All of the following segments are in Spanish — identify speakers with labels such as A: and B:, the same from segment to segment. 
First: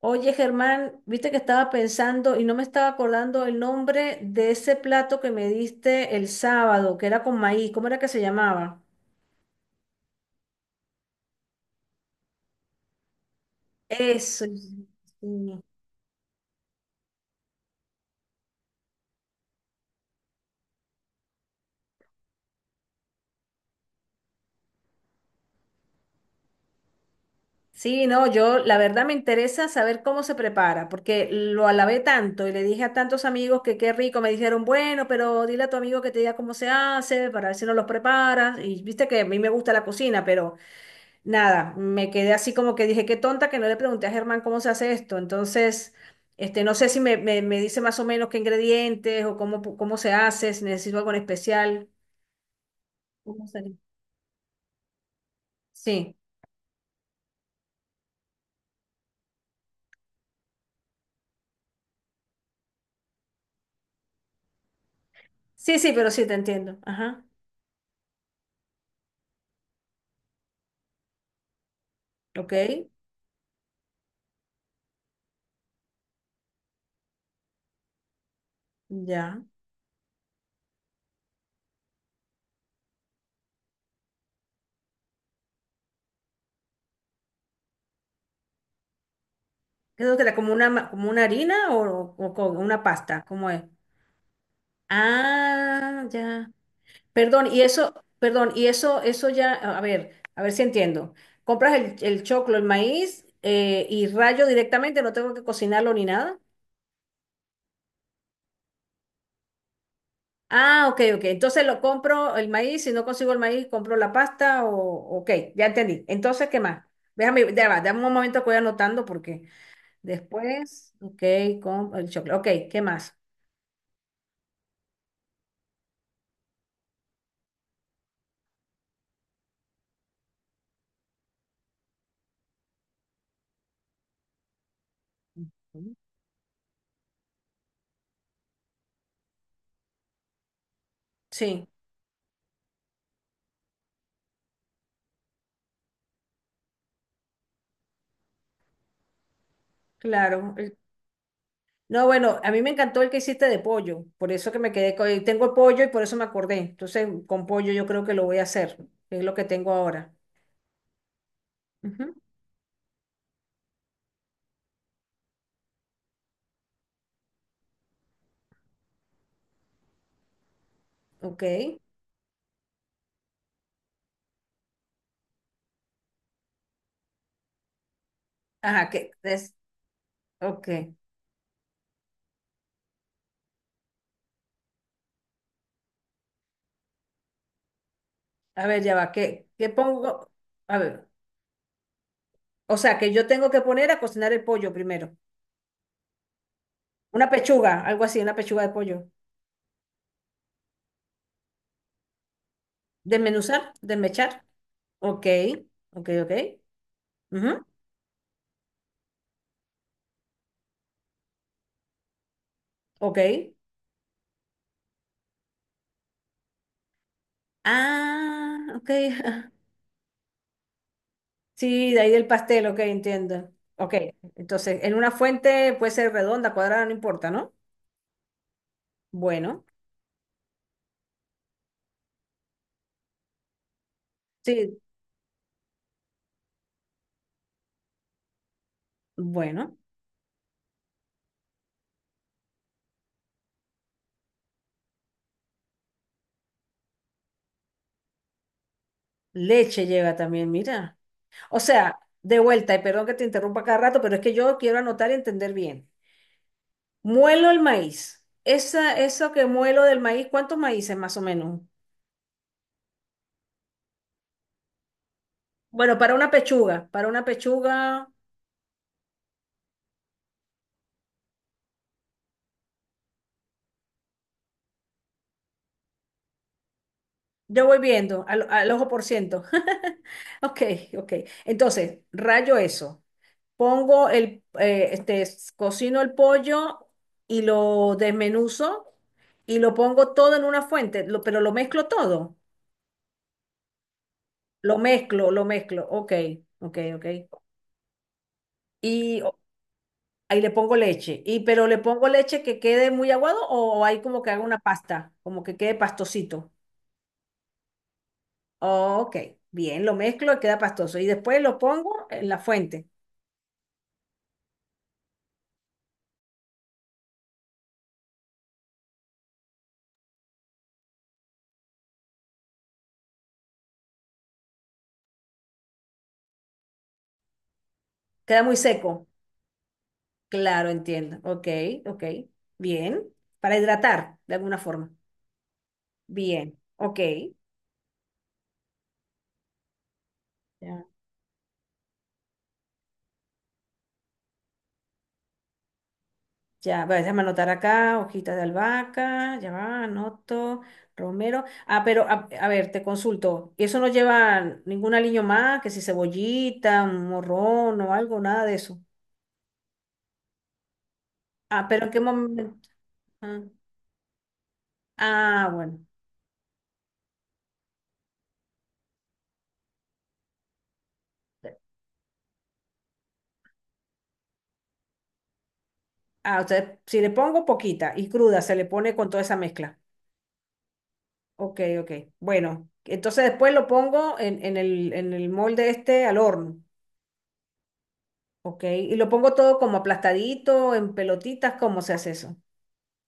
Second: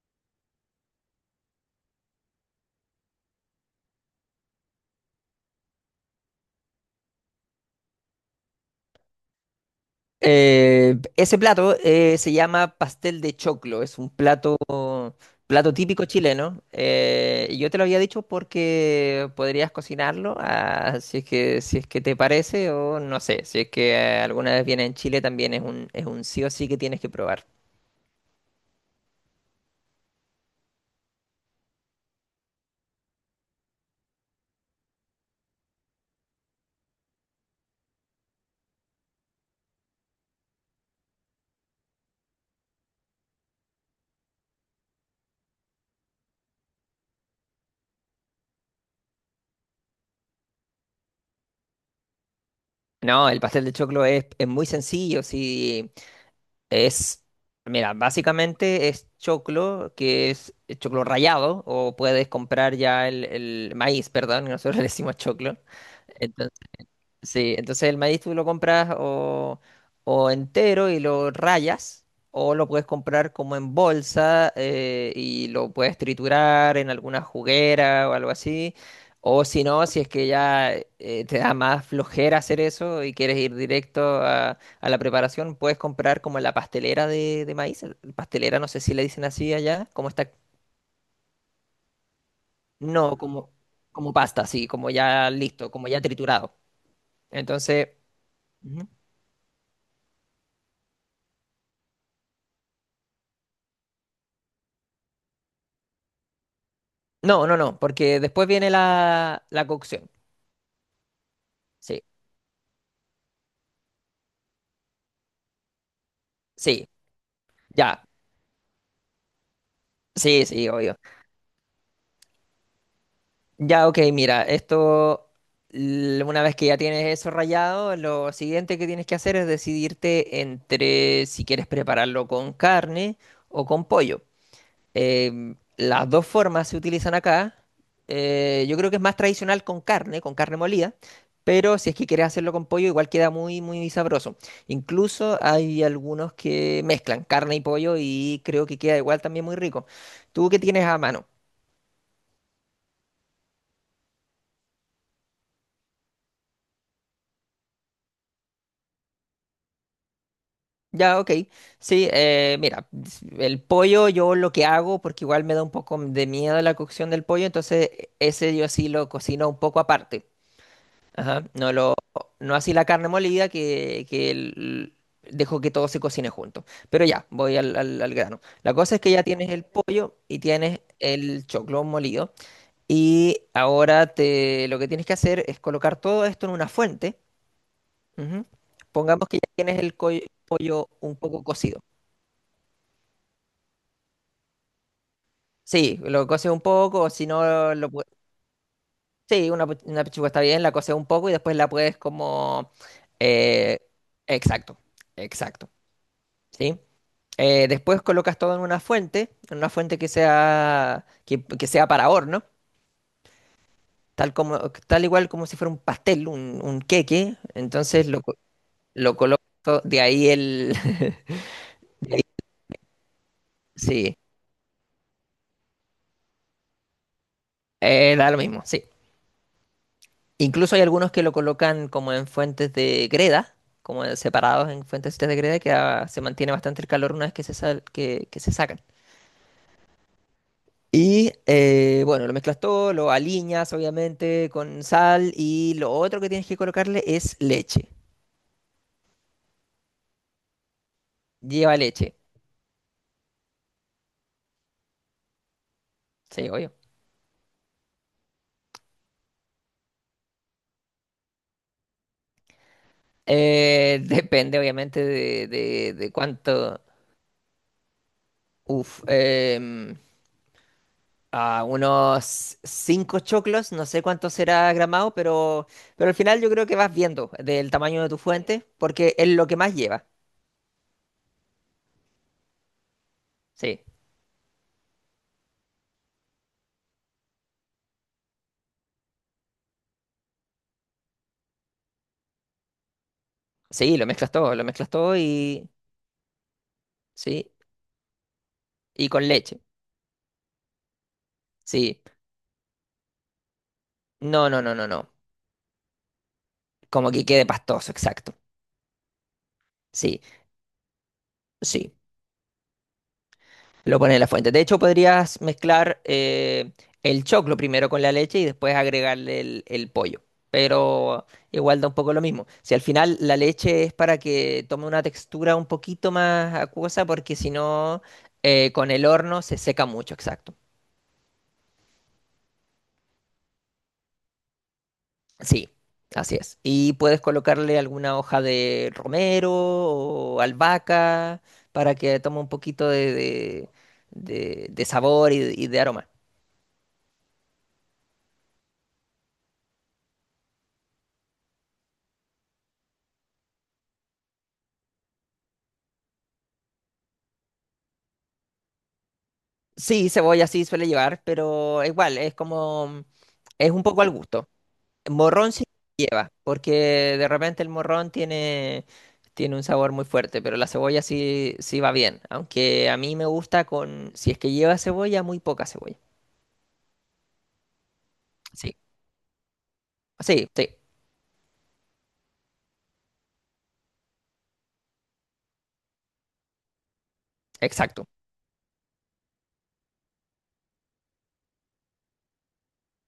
A: Oye, Germán, viste que estaba pensando y no me estaba acordando el nombre de ese plato que me diste el sábado, que era con maíz. ¿Cómo era que se llamaba?
B: Ese plato se llama pastel de choclo, es un
A: Eso.
B: plato,
A: Sí,
B: plato típico chileno. Y yo te lo había dicho porque podrías cocinarlo, ah, si es que te parece o no sé, si es que alguna vez viene en Chile también es un sí o sí que tienes que probar.
A: sí, no, yo la verdad me interesa saber cómo se prepara, porque lo alabé tanto y le dije a tantos amigos que qué rico. Me dijeron, bueno, pero dile a tu amigo que te diga cómo se hace para ver si nos los preparas. Y viste que a mí me gusta la cocina, pero nada, me quedé así como que dije, qué tonta que no le pregunté a Germán cómo se hace esto. Entonces, no sé si me dice más o menos qué ingredientes o cómo, cómo se hace, si necesito algo en especial.
B: No, el
A: ¿Cómo
B: pastel de
A: sería?
B: choclo es muy sencillo, sí,
A: Sí,
B: es, mira, básicamente es choclo, que es choclo rallado, o puedes comprar ya el maíz, perdón, nosotros le decimos choclo.
A: sí, sí, pero sí, te
B: Entonces,
A: entiendo. Ajá,
B: sí, entonces el maíz tú lo compras o entero y lo rayas,
A: ok,
B: o lo puedes comprar como en bolsa y lo puedes triturar en alguna juguera o algo así.
A: ya.
B: O si no, si es que ya te da más flojera hacer eso y quieres ir directo a la preparación, puedes comprar como la pastelera de maíz. Pastelera, no sé si le dicen así allá, como
A: ¿Eso que
B: está.
A: era como una, como una harina o con una
B: No,
A: pasta? ¿Cómo
B: como,
A: es?
B: como pasta, sí, como ya listo, como ya
A: Ah, ya.
B: triturado. Entonces.
A: Perdón, y eso ya, a ver si entiendo. Compras el choclo, el maíz, y rayo directamente, no tengo que cocinarlo ni nada.
B: No, no, no, porque después viene la cocción.
A: Ah, ok, ok. Entonces lo
B: Sí,
A: compro el maíz, si no consigo el maíz, compro la pasta ok, ya entendí. Entonces, ¿qué más?
B: sí,
A: Déjame, ya va,
B: ya.
A: dame un momento que voy anotando porque
B: Sí, sí,
A: después,
B: obvio.
A: ok, con el choclo. Ok, ¿qué más?
B: Ya, ok, mira, una vez que ya tienes eso rayado, lo siguiente que tienes que hacer es decidirte entre si quieres prepararlo con carne o con pollo. Em,
A: Ujú.
B: las dos formas se utilizan acá. Yo creo que es más tradicional con carne molida,
A: Sí,
B: pero si es que quieres hacerlo con pollo, igual queda muy, muy sabroso. Incluso hay algunos que mezclan carne y pollo y creo que queda igual también muy rico. ¿Tú
A: claro.
B: qué tienes a mano?
A: No, bueno, a mí me encantó el que hiciste de pollo, por eso que me quedé con. Tengo pollo y por eso me acordé. Entonces, con pollo yo creo que lo voy a hacer, es lo que tengo ahora.
B: Ya, ok. Sí,
A: Ujú,
B: mira, el pollo yo lo que hago, porque igual me da un poco de miedo la cocción del pollo, entonces ese yo sí lo cocino un poco aparte.
A: ok.
B: Ajá. No así la carne molida que dejo que todo se cocine junto. Pero ya, voy al grano. La
A: Ajá,
B: cosa es
A: que
B: que ya tienes
A: es.
B: el pollo y
A: Ok.
B: tienes el choclo molido. Y ahora lo que tienes que hacer es colocar todo esto en una fuente. Ujú.
A: A ver, ya va,
B: Pongamos que
A: ¿qué,
B: ya
A: qué
B: tienes el
A: pongo? A
B: pollo
A: ver,
B: un poco cocido.
A: o sea, que yo tengo que poner a cocinar el pollo primero.
B: Sí, lo coces un poco, o si
A: Una
B: no,
A: pechuga, algo así, una pechuga de pollo.
B: sí, una pechuga está bien, la coces un poco y después la puedes como.
A: Desmenuzar,
B: eh,
A: desmechar.
B: exacto,
A: Ok,
B: exacto.
A: ok, ok.
B: ¿Sí?
A: Ujú,
B: Después colocas todo en una fuente, que sea, que sea para horno,
A: ok.
B: tal como, tal igual como si fuera un pastel, un queque. Entonces lo, co-
A: Ah, ok.
B: lo colocas todo.
A: Sí, de ahí del pastel, ok, entiendo. Ok,
B: Sí,
A: entonces, en una fuente puede ser redonda, cuadrada, no importa, ¿no?
B: da lo mismo, sí.
A: Bueno,
B: Incluso hay algunos que lo colocan como en fuentes de greda, como separados
A: sí,
B: en fuentes de greda, que se mantiene bastante el calor una vez que que se sacan.
A: bueno.
B: Y bueno, lo mezclas todo, lo aliñas obviamente con sal y lo otro que tienes que colocarle es leche.
A: Leche lleva también, mira. O
B: Lleva
A: sea,
B: leche,
A: de vuelta, y perdón que te interrumpa cada rato, pero es que yo quiero anotar y entender bien.
B: sí, obvio.
A: Muelo el maíz. Eso que muelo del maíz, ¿cuántos maíces más o menos?
B: Depende obviamente de, de-
A: Bueno,
B: de cuánto.
A: para una pechuga,
B: Uf, a unos cinco choclos, no sé cuánto será gramado, pero al final yo creo que vas viendo
A: yo
B: del
A: voy
B: tamaño de tu
A: viendo al,
B: fuente
A: al ojo por
B: porque es
A: ciento.
B: lo que más lleva.
A: Ok, ok. Entonces, rayo eso.
B: Sí,
A: Pongo cocino el pollo y lo desmenuzo y lo pongo todo en una fuente, pero lo mezclo todo.
B: sí, lo mezclas todo, lo
A: Lo
B: mezclas todo
A: mezclo, lo
B: y...
A: mezclo. Ok, ok, ok.
B: Sí, y
A: Y
B: con
A: o-
B: leche,
A: ahí le pongo leche. Y pero le
B: sí.
A: pongo leche que quede muy aguado o hay como que haga
B: No,
A: una
B: no, no, no, no.
A: pasta, como que quede pastosito.
B: Como que quede pastoso, exacto.
A: Ok, bien, lo
B: Sí,
A: mezclo y queda pastoso. Y después lo
B: sí.
A: pongo en la fuente.
B: Lo pones en la fuente. De hecho, podrías mezclar el choclo primero con la leche y después agregarle el pollo. Pero igual da un poco lo mismo. Si al final la leche es para que tome una textura un poquito más acuosa, porque si no,
A: Queda muy
B: con
A: seco.
B: el horno se seca mucho, exacto.
A: Claro, entiendo. Ok, ok. Bien. Para hidratar de alguna forma.
B: Sí, así
A: Bien,
B: es. Y
A: ok.
B: puedes colocarle alguna hoja de romero o
A: Ya.
B: albahaca para que tome un poquito de sabor y de aroma.
A: Ya, voy a déjame anotar acá, hojitas de albahaca, ya va, anoto, romero. Ah, pero a ver, te consulto, ¿eso no lleva ningún aliño más, que si cebollita, un morrón o algo, nada de eso?
B: Sí, cebolla sí suele llevar,
A: Ah, pero
B: pero
A: ¿en qué
B: igual,
A: momento? Ah,
B: es un poco al gusto.
A: ah,
B: Morrón sí
A: bueno.
B: lleva, porque de repente el morrón tiene un sabor muy fuerte, pero la cebolla sí, sí va bien. Aunque a mí me gusta si es que lleva cebolla, muy poca cebolla.
A: Ah, o sea, si le pongo poquita y cruda, se le
B: Sí,
A: pone con toda esa mezcla.
B: sí, sí,
A: Ok, ok. Bueno, entonces después lo pongo en el molde este al horno.
B: exacto.
A: Ok, y lo pongo todo como aplastadito, en pelotitas, ¿cómo se hace eso?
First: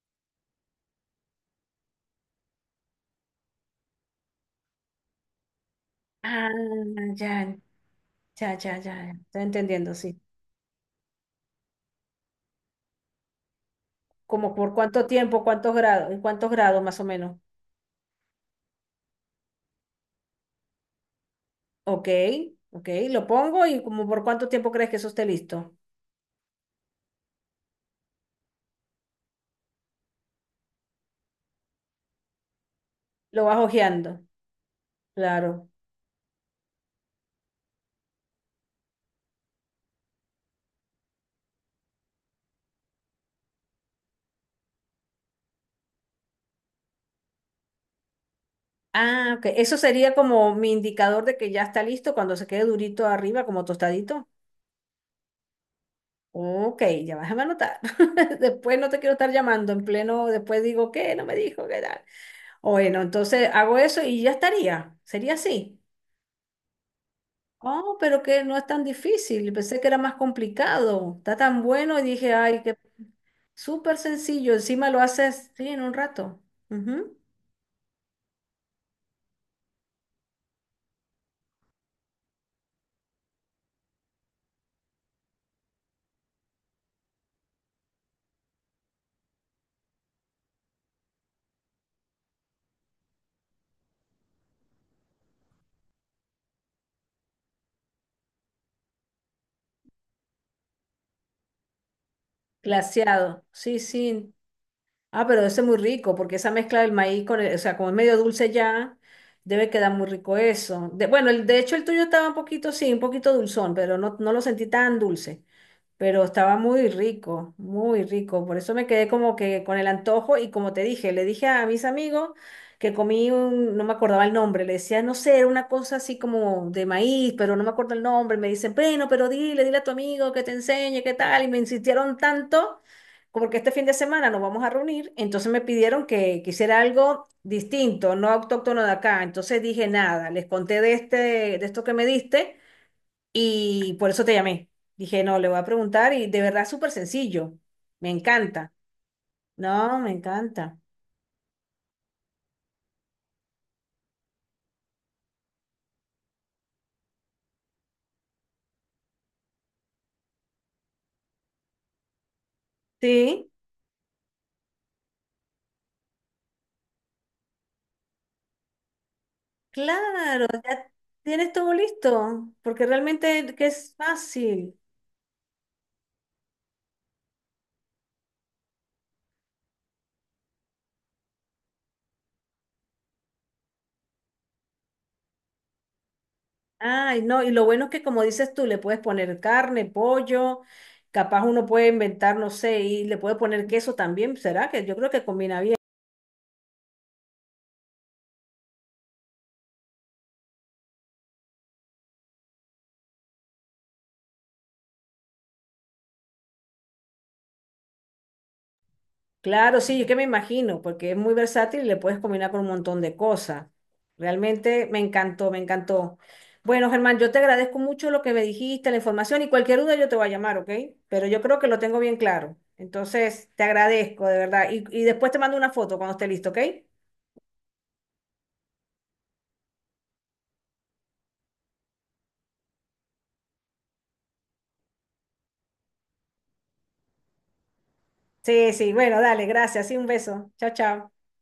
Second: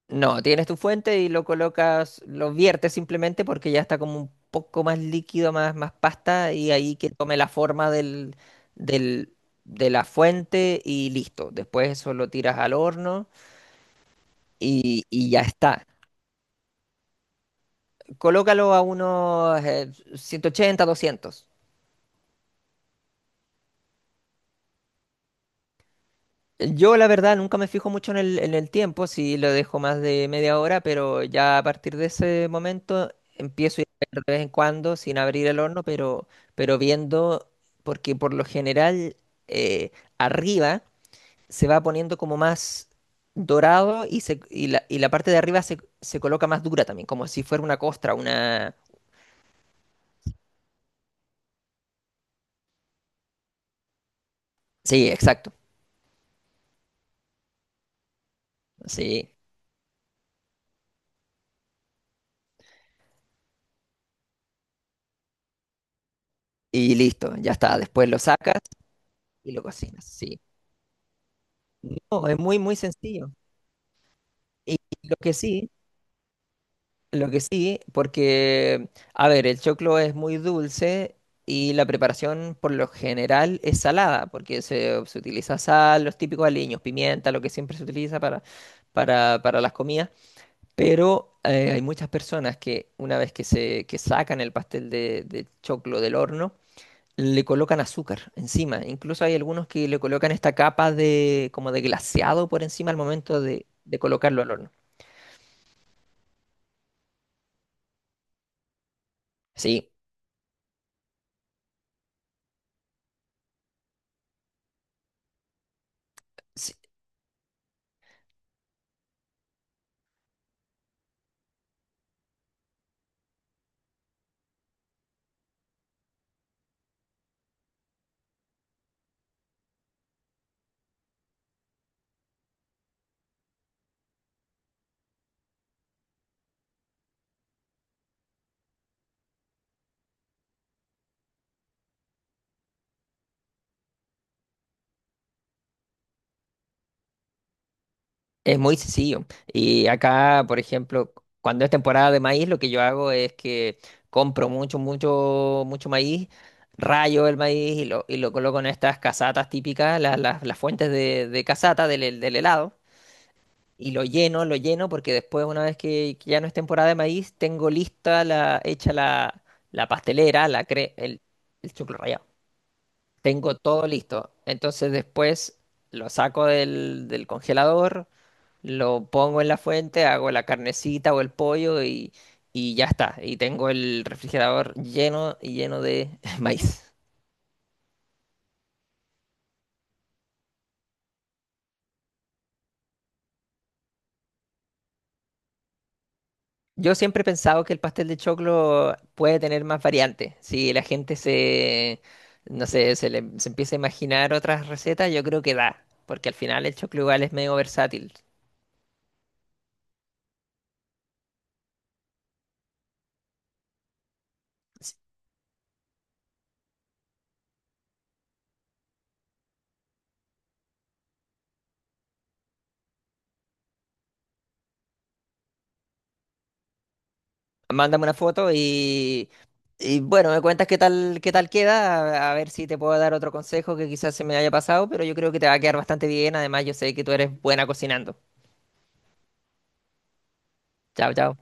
B: No, tienes tu fuente y lo colocas, lo viertes simplemente porque ya está como un poco más líquido, más
A: Ah,
B: pasta, y ahí que tome la
A: ya,
B: forma
A: ya, ya, ya,
B: del,
A: estoy
B: de
A: entendiendo,
B: la
A: sí.
B: fuente y listo. Después eso lo tiras al horno
A: Como por
B: y,
A: cuánto
B: y ya
A: tiempo, cuántos
B: está.
A: grados, en cuántos grados más o menos.
B: Colócalo a unos 180, 200.
A: Ok, ok, lo pongo y como por cuánto tiempo crees que eso esté listo.
B: Yo la verdad nunca me fijo mucho en en el tiempo, si lo dejo más de media hora, pero ya a partir de ese momento
A: Lo vas
B: empiezo a ir
A: hojeando,
B: de vez en cuando sin abrir el
A: claro.
B: horno, pero viendo, porque por lo general eh, arriba se va poniendo como más dorado y la parte de arriba se coloca más dura también, como si fuera una costra.
A: Ah, ok, eso sería como mi indicador de que ya está listo cuando se quede durito arriba, como tostadito.
B: Sí, exacto,
A: Ok, ya vas a anotar. Después no te quiero estar
B: sí.
A: llamando en pleno, después digo, ¿qué? No me dijo, ¿qué tal? Bueno, entonces hago eso y ya estaría. Sería así.
B: Y listo, ya está.
A: Oh,
B: Después lo
A: pero que no
B: sacas
A: es tan difícil.
B: y lo
A: Pensé que era
B: cocinas,
A: más
B: sí.
A: complicado. Está tan bueno y
B: No,
A: dije,
B: es muy,
A: ay,
B: muy
A: que
B: sencillo.
A: súper sencillo.
B: Y
A: Encima lo
B: lo que
A: haces, sí,
B: sí...
A: en un rato. Ujú.
B: Lo que sí, porque, a ver, el choclo es muy dulce y la preparación por lo general es salada, porque se utiliza sal, los típicos aliños, pimienta, lo que siempre se utiliza para las comidas. Pero hay muchas personas que una vez que sacan el pastel de choclo del horno, le colocan azúcar encima. Incluso hay algunos que le colocan esta capa como de glaseado por encima al momento
A: Glaseado.
B: de,
A: Sí,
B: de
A: sí.
B: colocarlo al horno.
A: Ah, pero ese es muy rico porque esa mezcla del maíz o sea, como es medio dulce ya, debe
B: Sí.
A: quedar muy rico eso. Bueno, de hecho el tuyo estaba un poquito, sí, un poquito dulzón, pero no lo sentí tan dulce. Pero estaba muy rico, muy rico. Por eso me quedé como que con el antojo y como te dije, le dije a mis amigos que comí no me acordaba el nombre, le decía, no sé, era una cosa así como de maíz, pero no me acuerdo el nombre. Me dicen, bueno, pero dile, dile a tu amigo que te enseñe, qué tal. Y me insistieron tanto. Como que este fin de semana nos vamos a reunir, entonces me pidieron que hiciera algo distinto, no autóctono de acá. Entonces dije nada, les conté de esto que me diste, y por eso te llamé. Dije, no, le voy a preguntar y de verdad es súper sencillo. Me
B: Es
A: encanta.
B: muy sencillo. Y
A: No, me
B: acá, por
A: encanta.
B: ejemplo, cuando es temporada de maíz, lo que yo hago es que compro mucho, mucho, mucho maíz, rayo el maíz y lo coloco en estas casatas típicas, las fuentes de casata del helado,
A: Sí,
B: y lo lleno, porque después, una vez que ya no es temporada de maíz, tengo lista hecha la
A: claro,
B: pastelera, la
A: ya
B: cre- el,
A: tienes todo
B: el choclo rallado.
A: listo, porque realmente
B: Tengo
A: que
B: todo
A: es
B: listo.
A: fácil.
B: Entonces después lo saco del congelador, lo pongo en la fuente, hago la carnecita o el pollo y ya está. Y tengo el refrigerador lleno y lleno de maíz.
A: Ay, no, y lo bueno es que como dices tú, le puedes poner carne, pollo, capaz uno puede inventar, no sé, y le puede poner queso también, ¿será? Que yo creo que combina.
B: Yo siempre he pensado que el pastel de choclo puede tener más variantes. Si la gente no sé, se empieza a imaginar otras recetas, yo creo que da. Porque al final el choclo igual es medio versátil.
A: Claro, sí, yo que me imagino, porque es muy versátil y le puedes combinar con un montón de cosas. Realmente me encantó, me encantó. Bueno, Germán, yo te agradezco mucho lo que me dijiste, la información y cualquier duda yo te voy a llamar, ¿ok? Pero yo creo que lo tengo bien claro. Entonces, te agradezco, de verdad. Y después te mando una foto cuando esté listo, ¿ok?
B: Mándame una foto y bueno, me cuentas qué tal queda, a ver si te puedo dar otro consejo que quizás se me haya pasado, pero yo creo que te va a quedar bastante bien. Además, yo sé que tú eres buena cocinando.
A: Sí, sí, bueno, dale, gracias. Sí, un beso. Chao, chao.
B: Chao, chao.